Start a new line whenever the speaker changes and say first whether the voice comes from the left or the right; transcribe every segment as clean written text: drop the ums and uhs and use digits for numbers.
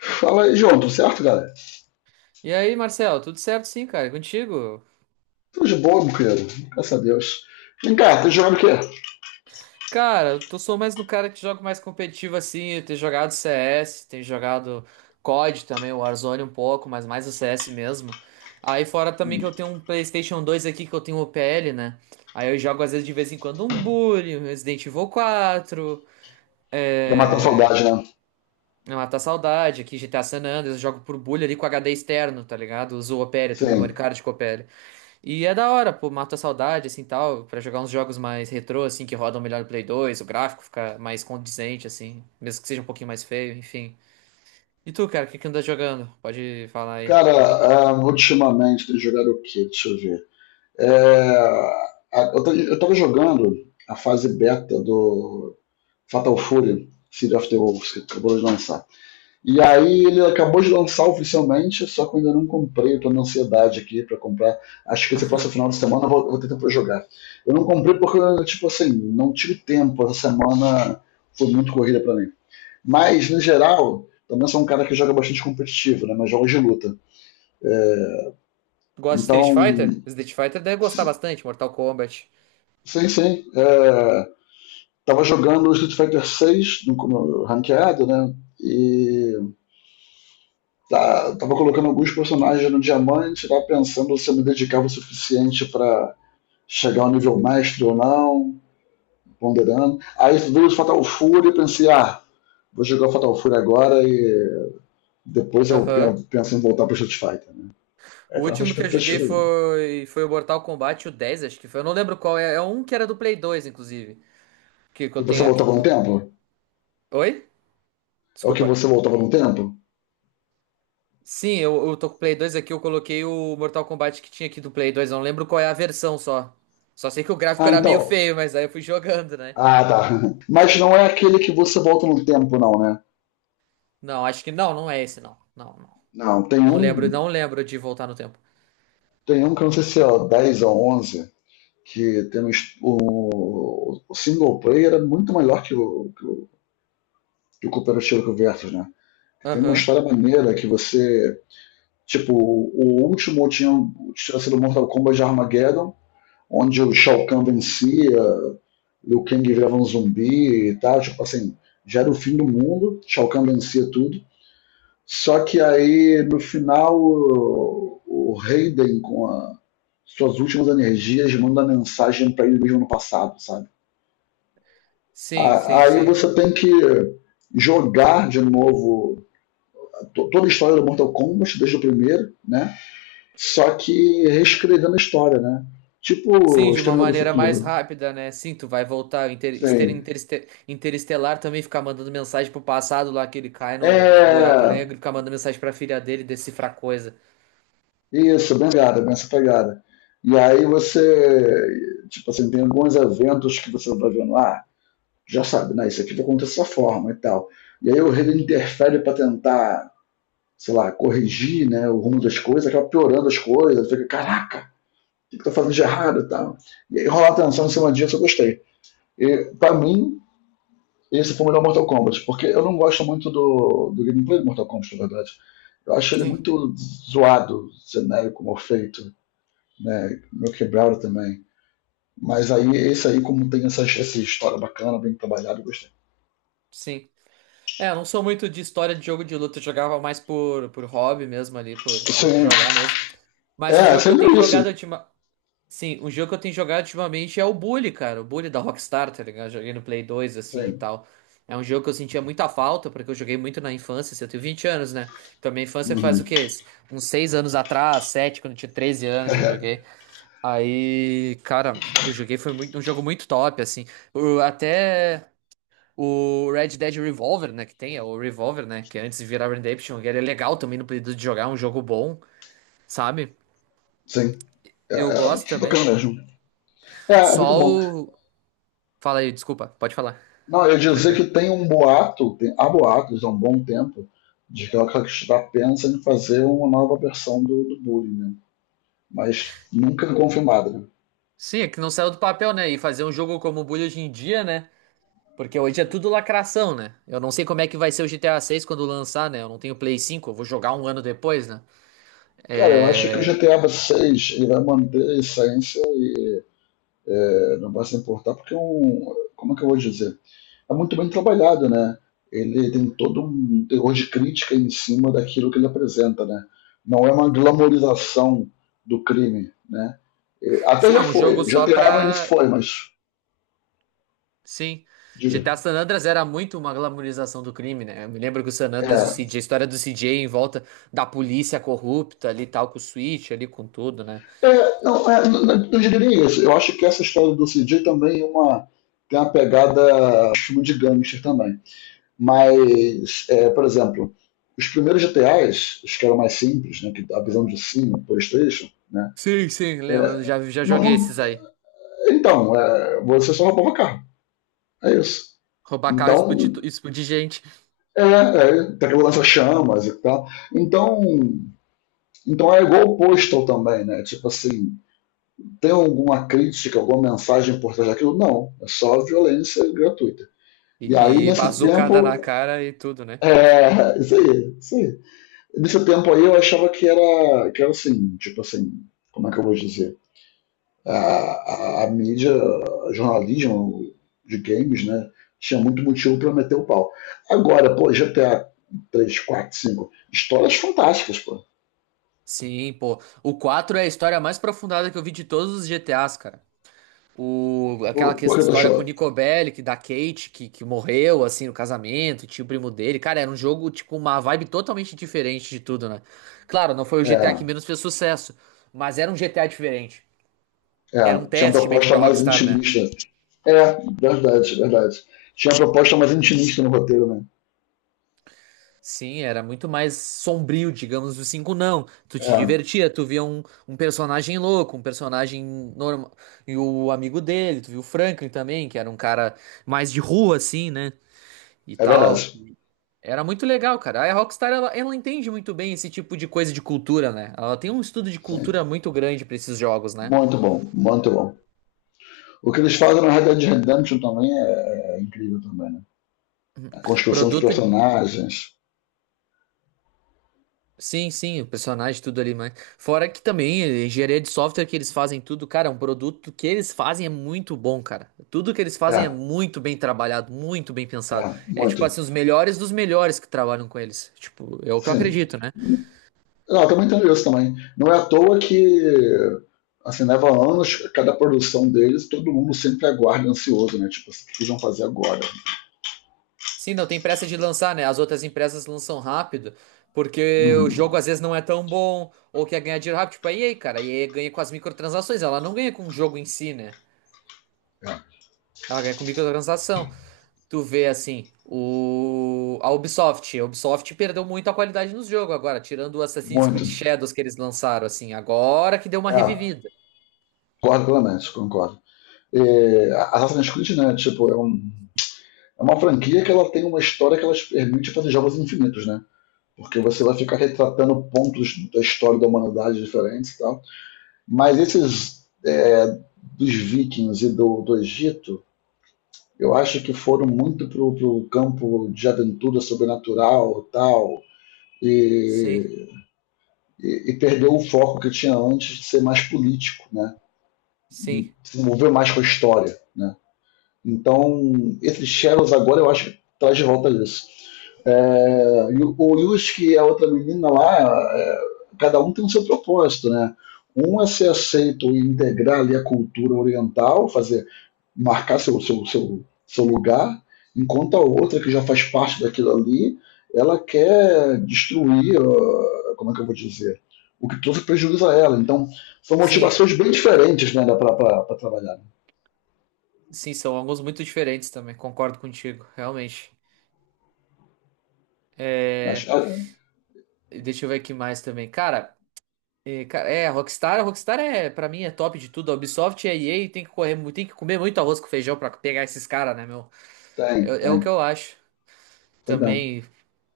left: Fala aí, João, tudo certo, galera?
right: E aí, Marcelo, tudo certo sim, cara? E contigo?
left: Tô de boa, meu querido. Graças a Deus. Vem cá, tá jogando o quê?
right: Cara, eu tô, sou mais no cara que joga mais competitivo assim. Eu tenho jogado CS, tenho jogado COD também, o Warzone um pouco, mas mais o CS mesmo. Aí fora também que eu tenho um PlayStation dois aqui que eu tenho o P L, né? Aí eu jogo às vezes de vez em quando um Bully, um Resident Evil quatro,
left: Pra matar a
right: é...
left: saudade, né?
right: é matar a saudade, aqui GTA San Andreas, eu jogo por Bully ali com HD externo, tá ligado? Uso o Opera, tenho
left: Sim.
right: memória card com o... E é da hora, pô, mata a saudade, assim, tal, pra jogar uns jogos mais retrô, assim, que rodam melhor no Play dois, o gráfico fica mais condizente, assim, mesmo que seja um pouquinho mais feio, enfim. E tu, cara, o que que anda jogando? Pode falar aí
left: Cara,
right: pra mim.
left: ultimamente tem jogado o quê? Deixa eu ver. É, eu tava jogando a fase beta do Fatal Fury, City of the Wolves, que acabou de lançar. E aí ele acabou de lançar oficialmente, só que eu ainda não comprei, eu tô na ansiedade aqui pra comprar. Acho que esse próximo final de semana eu vou ter pra jogar. Eu não comprei porque, tipo assim, não tive tempo. Essa semana foi muito corrida pra mim. Mas, no geral, também sou um cara que joga bastante competitivo, né? Mas jogos de luta.
right: Gosta de Street
left: Então,
right: Fighter? Street Fighter deve gostar bastante, Mortal Kombat.
left: sim. Tava jogando Street Fighter 6 no ranqueado, né? E tá, tava colocando alguns personagens no diamante, tava pensando se eu me dedicava o suficiente para chegar ao nível mestre ou não, ponderando. Aí veio o Fatal Fury e pensei, vou jogar o Fatal Fury agora e depois eu
right: Aham.
left: penso em voltar pro Street Fighter. Né? É
right: O
left: a nossa
right: último que eu joguei
left: expectativa aí.
right: foi, foi o Mortal Kombat, o dez, acho que foi. Eu não lembro qual é. É um que era do Play dois, inclusive. Que
left: Que
right: eu
left: você
right: tenho aqui.
left: voltava no tempo?
right: Oi?
left: É o que
right: Desculpa.
left: você voltava no tempo?
right: Sim, eu tô com o Play dois aqui, eu coloquei o Mortal Kombat que tinha aqui do Play dois, eu não lembro qual é a versão só. Só sei que o gráfico
left: Ah,
right: era meio
left: então.
right: feio, mas aí eu fui jogando, né?
left: Ah, tá. Mas não é aquele que você volta no tempo, não, né?
right: Não, acho que não, não é esse não. Não, não.
left: Não,
right: Não lembro, não lembro de voltar no tempo.
left: tem um que eu não sei se é 10 ou 11 que temos o single player é muito melhor que que o cooperativo que o Versus, né? Tem uma
right: Aham.
left: história maneira que você. Tipo, o último tinha, tinha sido Mortal Kombat de Armageddon, onde o Shao Kahn vencia, Liu Kang virava um zumbi e tal. Tipo assim, já era o fim do mundo, Shao Kahn vencia tudo. Só que aí, no final, o Raiden, suas últimas energias, manda mensagem para ele mesmo no passado, sabe?
right: Sim,
left: A-
right: sim,
left: Aí
right: sim.
left: você tem que jogar de novo toda a história do Mortal Kombat, desde o primeiro, né? Só que reescrevendo a história, né?
right: Sim,
left: Tipo
right: de uma
left: Exterminador do
right: maneira mais
left: Futuro.
right: rápida, né? Sim, tu vai voltar.
left: Sim.
right: Interestelar também, ficar mandando mensagem pro passado lá, que ele cai no buraco negro,
left: É.
right: ficar mandando mensagem pra filha dele decifrar coisa.
left: Isso, bem pegada, bem essa pegada. E aí você. Tipo assim, tem alguns eventos que você vai vendo lá, já sabe, né? Isso aqui vai acontecer dessa forma e tal. E aí o rei interfere pra tentar, sei lá, corrigir, né, o rumo das coisas, acaba piorando as coisas, fica, caraca! Que estou fazendo de errado e tal. E aí rolar tensão em cima disso eu gostei. E, pra mim, esse foi o melhor Mortal Kombat, porque eu não gosto muito do gameplay do Mortal Kombat, na verdade. Eu acho ele
right: Sim,
left: muito zoado, genérico, mal feito, né? Meu quebrado também. Mas aí, esse aí, como tem essa história bacana, bem trabalhada, eu gostei.
right: sim. É, eu não sou muito de história de jogo de luta, eu jogava mais por hobby mesmo ali, por
left: Sim,
right: jogar mesmo. Mas o
left: é,
right: jogo que eu
left: sempre
right: tenho
left: é
right: jogado
left: isso.
right: ultima... Sim, o jogo que eu tenho jogado ultimamente é o Bully, cara. O Bully da Rockstar, tá ligado? Eu joguei no Play 2, assim, e
left: Sim.
right: tal. É um jogo que eu sentia muita falta, porque eu joguei muito na infância, assim, eu tenho 20 anos, né? Então minha infância faz o
left: Uhum.
right: quê? Uns 6 anos atrás, 7, quando eu tinha 13 anos eu
left: É,
right: joguei. Aí, cara, eu joguei, foi muito, um jogo muito top, assim. Eu até... O Red Dead Revolver, né, que tem, é o Revolver, né, que antes de virar Redemption, que ele é legal também no período de jogar, é um jogo bom, sabe?
left: sim, é,
right: Eu gosto
left: é é
right: também.
left: bacana mesmo. É, é muito
right: Só
left: bom.
right: o... Fala aí, desculpa, pode falar,
left: Não, eu ia dizer que
right: tranquilo.
left: tem um boato, tem, há boatos há um bom tempo, de que a Rockstar pensa em fazer uma nova versão do Bully, né? Mas nunca é confirmado, né?
right: Sim, é que não saiu do papel, né, e fazer um jogo como o Bully hoje em dia, né, porque hoje é tudo lacração, né? Eu não sei como é que vai ser o GTA 6 quando lançar, né, eu não tenho Play 5, eu vou jogar um ano depois, né?
left: Cara, eu acho que o
right: É...
left: GTA 6 ele vai manter a essência, é, não vai se importar, porque é um. Como é que eu vou dizer? É muito bem trabalhado, né? Ele tem todo um terror de crítica em cima daquilo que ele apresenta, né? Não é uma glamorização do crime, né? É, até
right: Sim, é
left: já
right: um
left: foi,
right: jogo só
left: GTA no início
right: pra...
left: foi, mas.
right: Sim.
left: Diga.
right: GTA San Andreas era muito uma glamorização do crime, né? Eu me lembro que o San Andreas, o
left: É,
right: CJ, a história do CJ em volta da polícia corrupta ali, e tal, com o Switch ali, com tudo, né?
left: Não, é, não, não diria nem isso. Eu acho que essa história do CJ também é uma, tem uma pegada de filme de gangster também. Mas, é, por exemplo, os primeiros GTAs, os que eram mais simples, né, que a visão de cima, PlayStation, né,
right: Sim, sim, lembro.
left: é,
right: Eu já, já
left: não,
right: joguei esses aí.
left: então, é, você só roubava carro. É isso.
right: Roubar carro, e explodir,
left: Então,
right: explodir gente.
left: é, é, tem aquela lança chamas e tal. Então, é igual o Postal também, né? Tipo assim, tem alguma crítica, alguma mensagem por trás daquilo? Não, é só violência gratuita. E aí,
right: E
left: nesse
right: bazucada na
left: tempo,
right: cara e tudo, né?
left: é, isso aí, isso aí. Nesse tempo aí eu achava que era assim, tipo assim, como é que eu vou dizer? A mídia, a jornalismo de games, né? Tinha muito motivo para meter o pau. Agora, pô, GTA 3, 4, 5 histórias fantásticas, pô.
right: Sim, pô. O 4 é a história mais aprofundada que eu vi de todos os GTAs, cara. O, aquela
left: Por que tu
right: história
left: achou?
right: com o Nico Bellic, da Kate, que morreu, assim, no casamento, e tinha o primo dele. Cara, era um jogo, tipo, uma vibe totalmente diferente de tudo, né? Claro, não foi o GTA que
left: É,
right: menos fez sucesso, mas era um GTA diferente. Era um
left: Tinha uma
right: teste meio que
left: proposta
right: pra
left: mais
right: Rockstar, né?
left: intimista. É, verdade, verdade. Tinha uma proposta mais intimista no roteiro, né?
right: Sim, era muito mais sombrio, digamos, o 5 não. Tu
left: É,
right: te divertia, tu via um, um personagem louco, um personagem normal. E o amigo dele, tu viu o Franklin também, que era um cara mais de rua, assim, né? E
left: é verdade.
right: tal. Era muito legal, cara. A Rockstar, ela entende muito bem esse tipo de coisa de cultura, né? Ela tem um estudo de
left: Sim.
right: cultura muito grande pra esses jogos, né?
left: Muito bom, muito bom. O que eles fazem na Red Dead Redemption também é, é incrível também, né? A construção de
right: Produto,
left: personagens.
right: sim, sim, o personagem, tudo ali, mas fora que também a engenharia de software que eles fazem tudo, cara, é um produto que eles fazem é muito bom, cara. Tudo que eles fazem é
left: É,
right: muito bem trabalhado, muito bem
left: é,
right: pensado. É tipo
left: muito.
right: assim, os melhores dos melhores que trabalham com eles. Tipo, é o que eu
left: Sim.
right: acredito, né?
left: Não, eu também entendo isso também. Não é à toa que assim, leva anos cada produção deles, todo mundo sempre aguarda ansioso, né? Tipo, o que eles vão fazer agora?
right: Sim, não tem pressa de lançar, né? As outras empresas lançam rápido, porque o
left: Uhum.
right: jogo às vezes não é tão bom, ou quer ganhar dinheiro rápido. Tipo, a EA, cara, a EA ganha com as microtransações, ela não ganha com o jogo em si, né?
left: É.
right: Ela ganha com microtransação. Tu vê, assim, o... a Ubisoft. A Ubisoft perdeu muito a qualidade nos jogos agora, tirando o Assassin's
left: Muito.
right: Creed Shadows que eles lançaram, assim, agora que deu uma
left: É.
right: revivida.
left: Concordo plenamente, concordo. É, Assassin's Creed, né? Tipo, é, um, é uma franquia que ela tem uma história que ela te permite fazer jogos infinitos, né? Porque você vai ficar retratando pontos da história da humanidade diferentes e tal. Mas esses é, dos vikings e do, do Egito, eu acho que foram muito pro, pro campo de aventura sobrenatural e tal,
right: Sim,
left: e e perdeu o foco que tinha antes de ser mais político, né? E
right: sim,
left: se envolver mais com a história, né? Então, esse Shadows agora eu acho que traz de volta isso. É, o Yusuke e a outra menina lá, é, cada um tem o seu propósito, né? Um é ser aceito e integrar ali a cultura oriental, fazer, marcar seu lugar, enquanto a outra, que já faz parte daquilo ali, ela quer destruir, como é que eu vou dizer, o que trouxe prejuízo a ela. Então, são
right: sim,
left: motivações bem diferentes, né, para trabalhar.
right: sim, são alguns muito diferentes também, concordo contigo, realmente.
left: Acho, ah,
right: Deixa eu ver aqui mais também. Cara. É cara, é, a Rockstar é, pra mim, é top de tudo. A Ubisoft e a EA tem que correr, tem que comer muito arroz com feijão pra pegar esses caras, né, meu?
left: tem,
right: É, é o que
left: tem.
right: eu acho.
left: Perdão.
right: Também,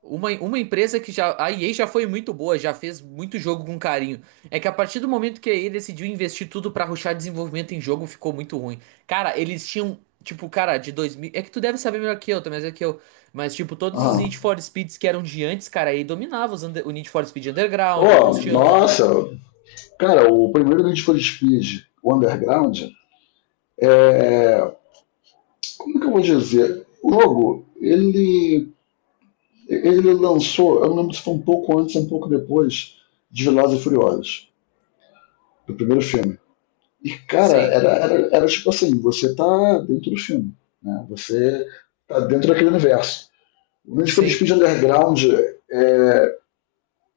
right: uma empresa que já, a EA já foi muito boa, já fez muito jogo com carinho. É que a partir do momento que a EA decidiu investir tudo pra rushar desenvolvimento em jogo, ficou muito ruim. Cara, eles tinham, tipo, cara, de 2000. É que tu deve saber melhor que eu, também, é que eu, mas, tipo, todos os Need
left: Aham.
right: for Speeds que eram de antes, cara, a EA dominava os o Need for Speed Underground, o
left: Oh
right: Most Wanted.
left: nossa, cara, o primeiro Need for Speed, o Underground, é, como que eu vou dizer? O jogo, ele lançou, eu não lembro se foi um pouco antes ou um pouco depois de Velozes e Furiosos, do primeiro filme. E, cara,
right: Sim,
left: era tipo assim, você tá dentro do filme, né? Você tá dentro daquele universo. O Need for
right: sim.
left: Speed Underground é,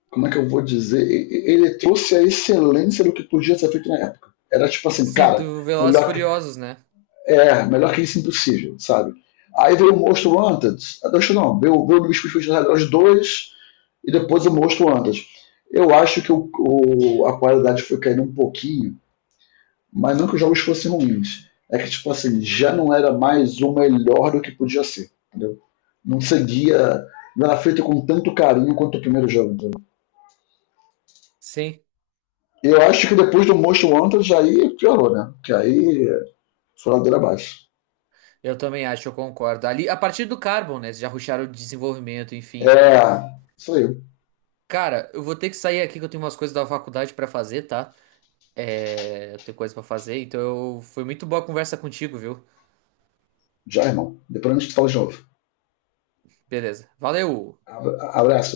left: como é que eu vou dizer? Ele trouxe a excelência do que podia ser feito na época. Era tipo assim,
right: Sim,
left: cara,
right: do Velozes e
left: melhor que,
right: Furiosos, né?
left: é, melhor que isso é impossível, sabe? Aí veio o Most Wanted. Acho não, veio o Luiz Fusfus 2 e depois o Most Wanted. Eu acho que a qualidade foi caindo um pouquinho, mas não que os jogos fossem ruins. É que, tipo assim, já não era mais o melhor do que podia ser, entendeu? Não seguia, não era feito com tanto carinho quanto o primeiro jogo, entendeu?
right: Sim,
left: Eu acho que depois do Most Wanted aí piorou, né? Que aí foi ladeira abaixo.
right: eu também acho, eu concordo. Ali, a partir do Carbon, né? Eles já rusharam o desenvolvimento, enfim.
left: É. Isso aí.
right: Cara, eu vou ter que sair aqui que eu tenho umas coisas da faculdade pra fazer, tá? É, eu tenho coisa pra fazer, então eu... foi muito boa a conversa contigo, viu?
left: Já, irmão. Depois a gente fala de novo.
right: Beleza. Valeu!
left: Abraço.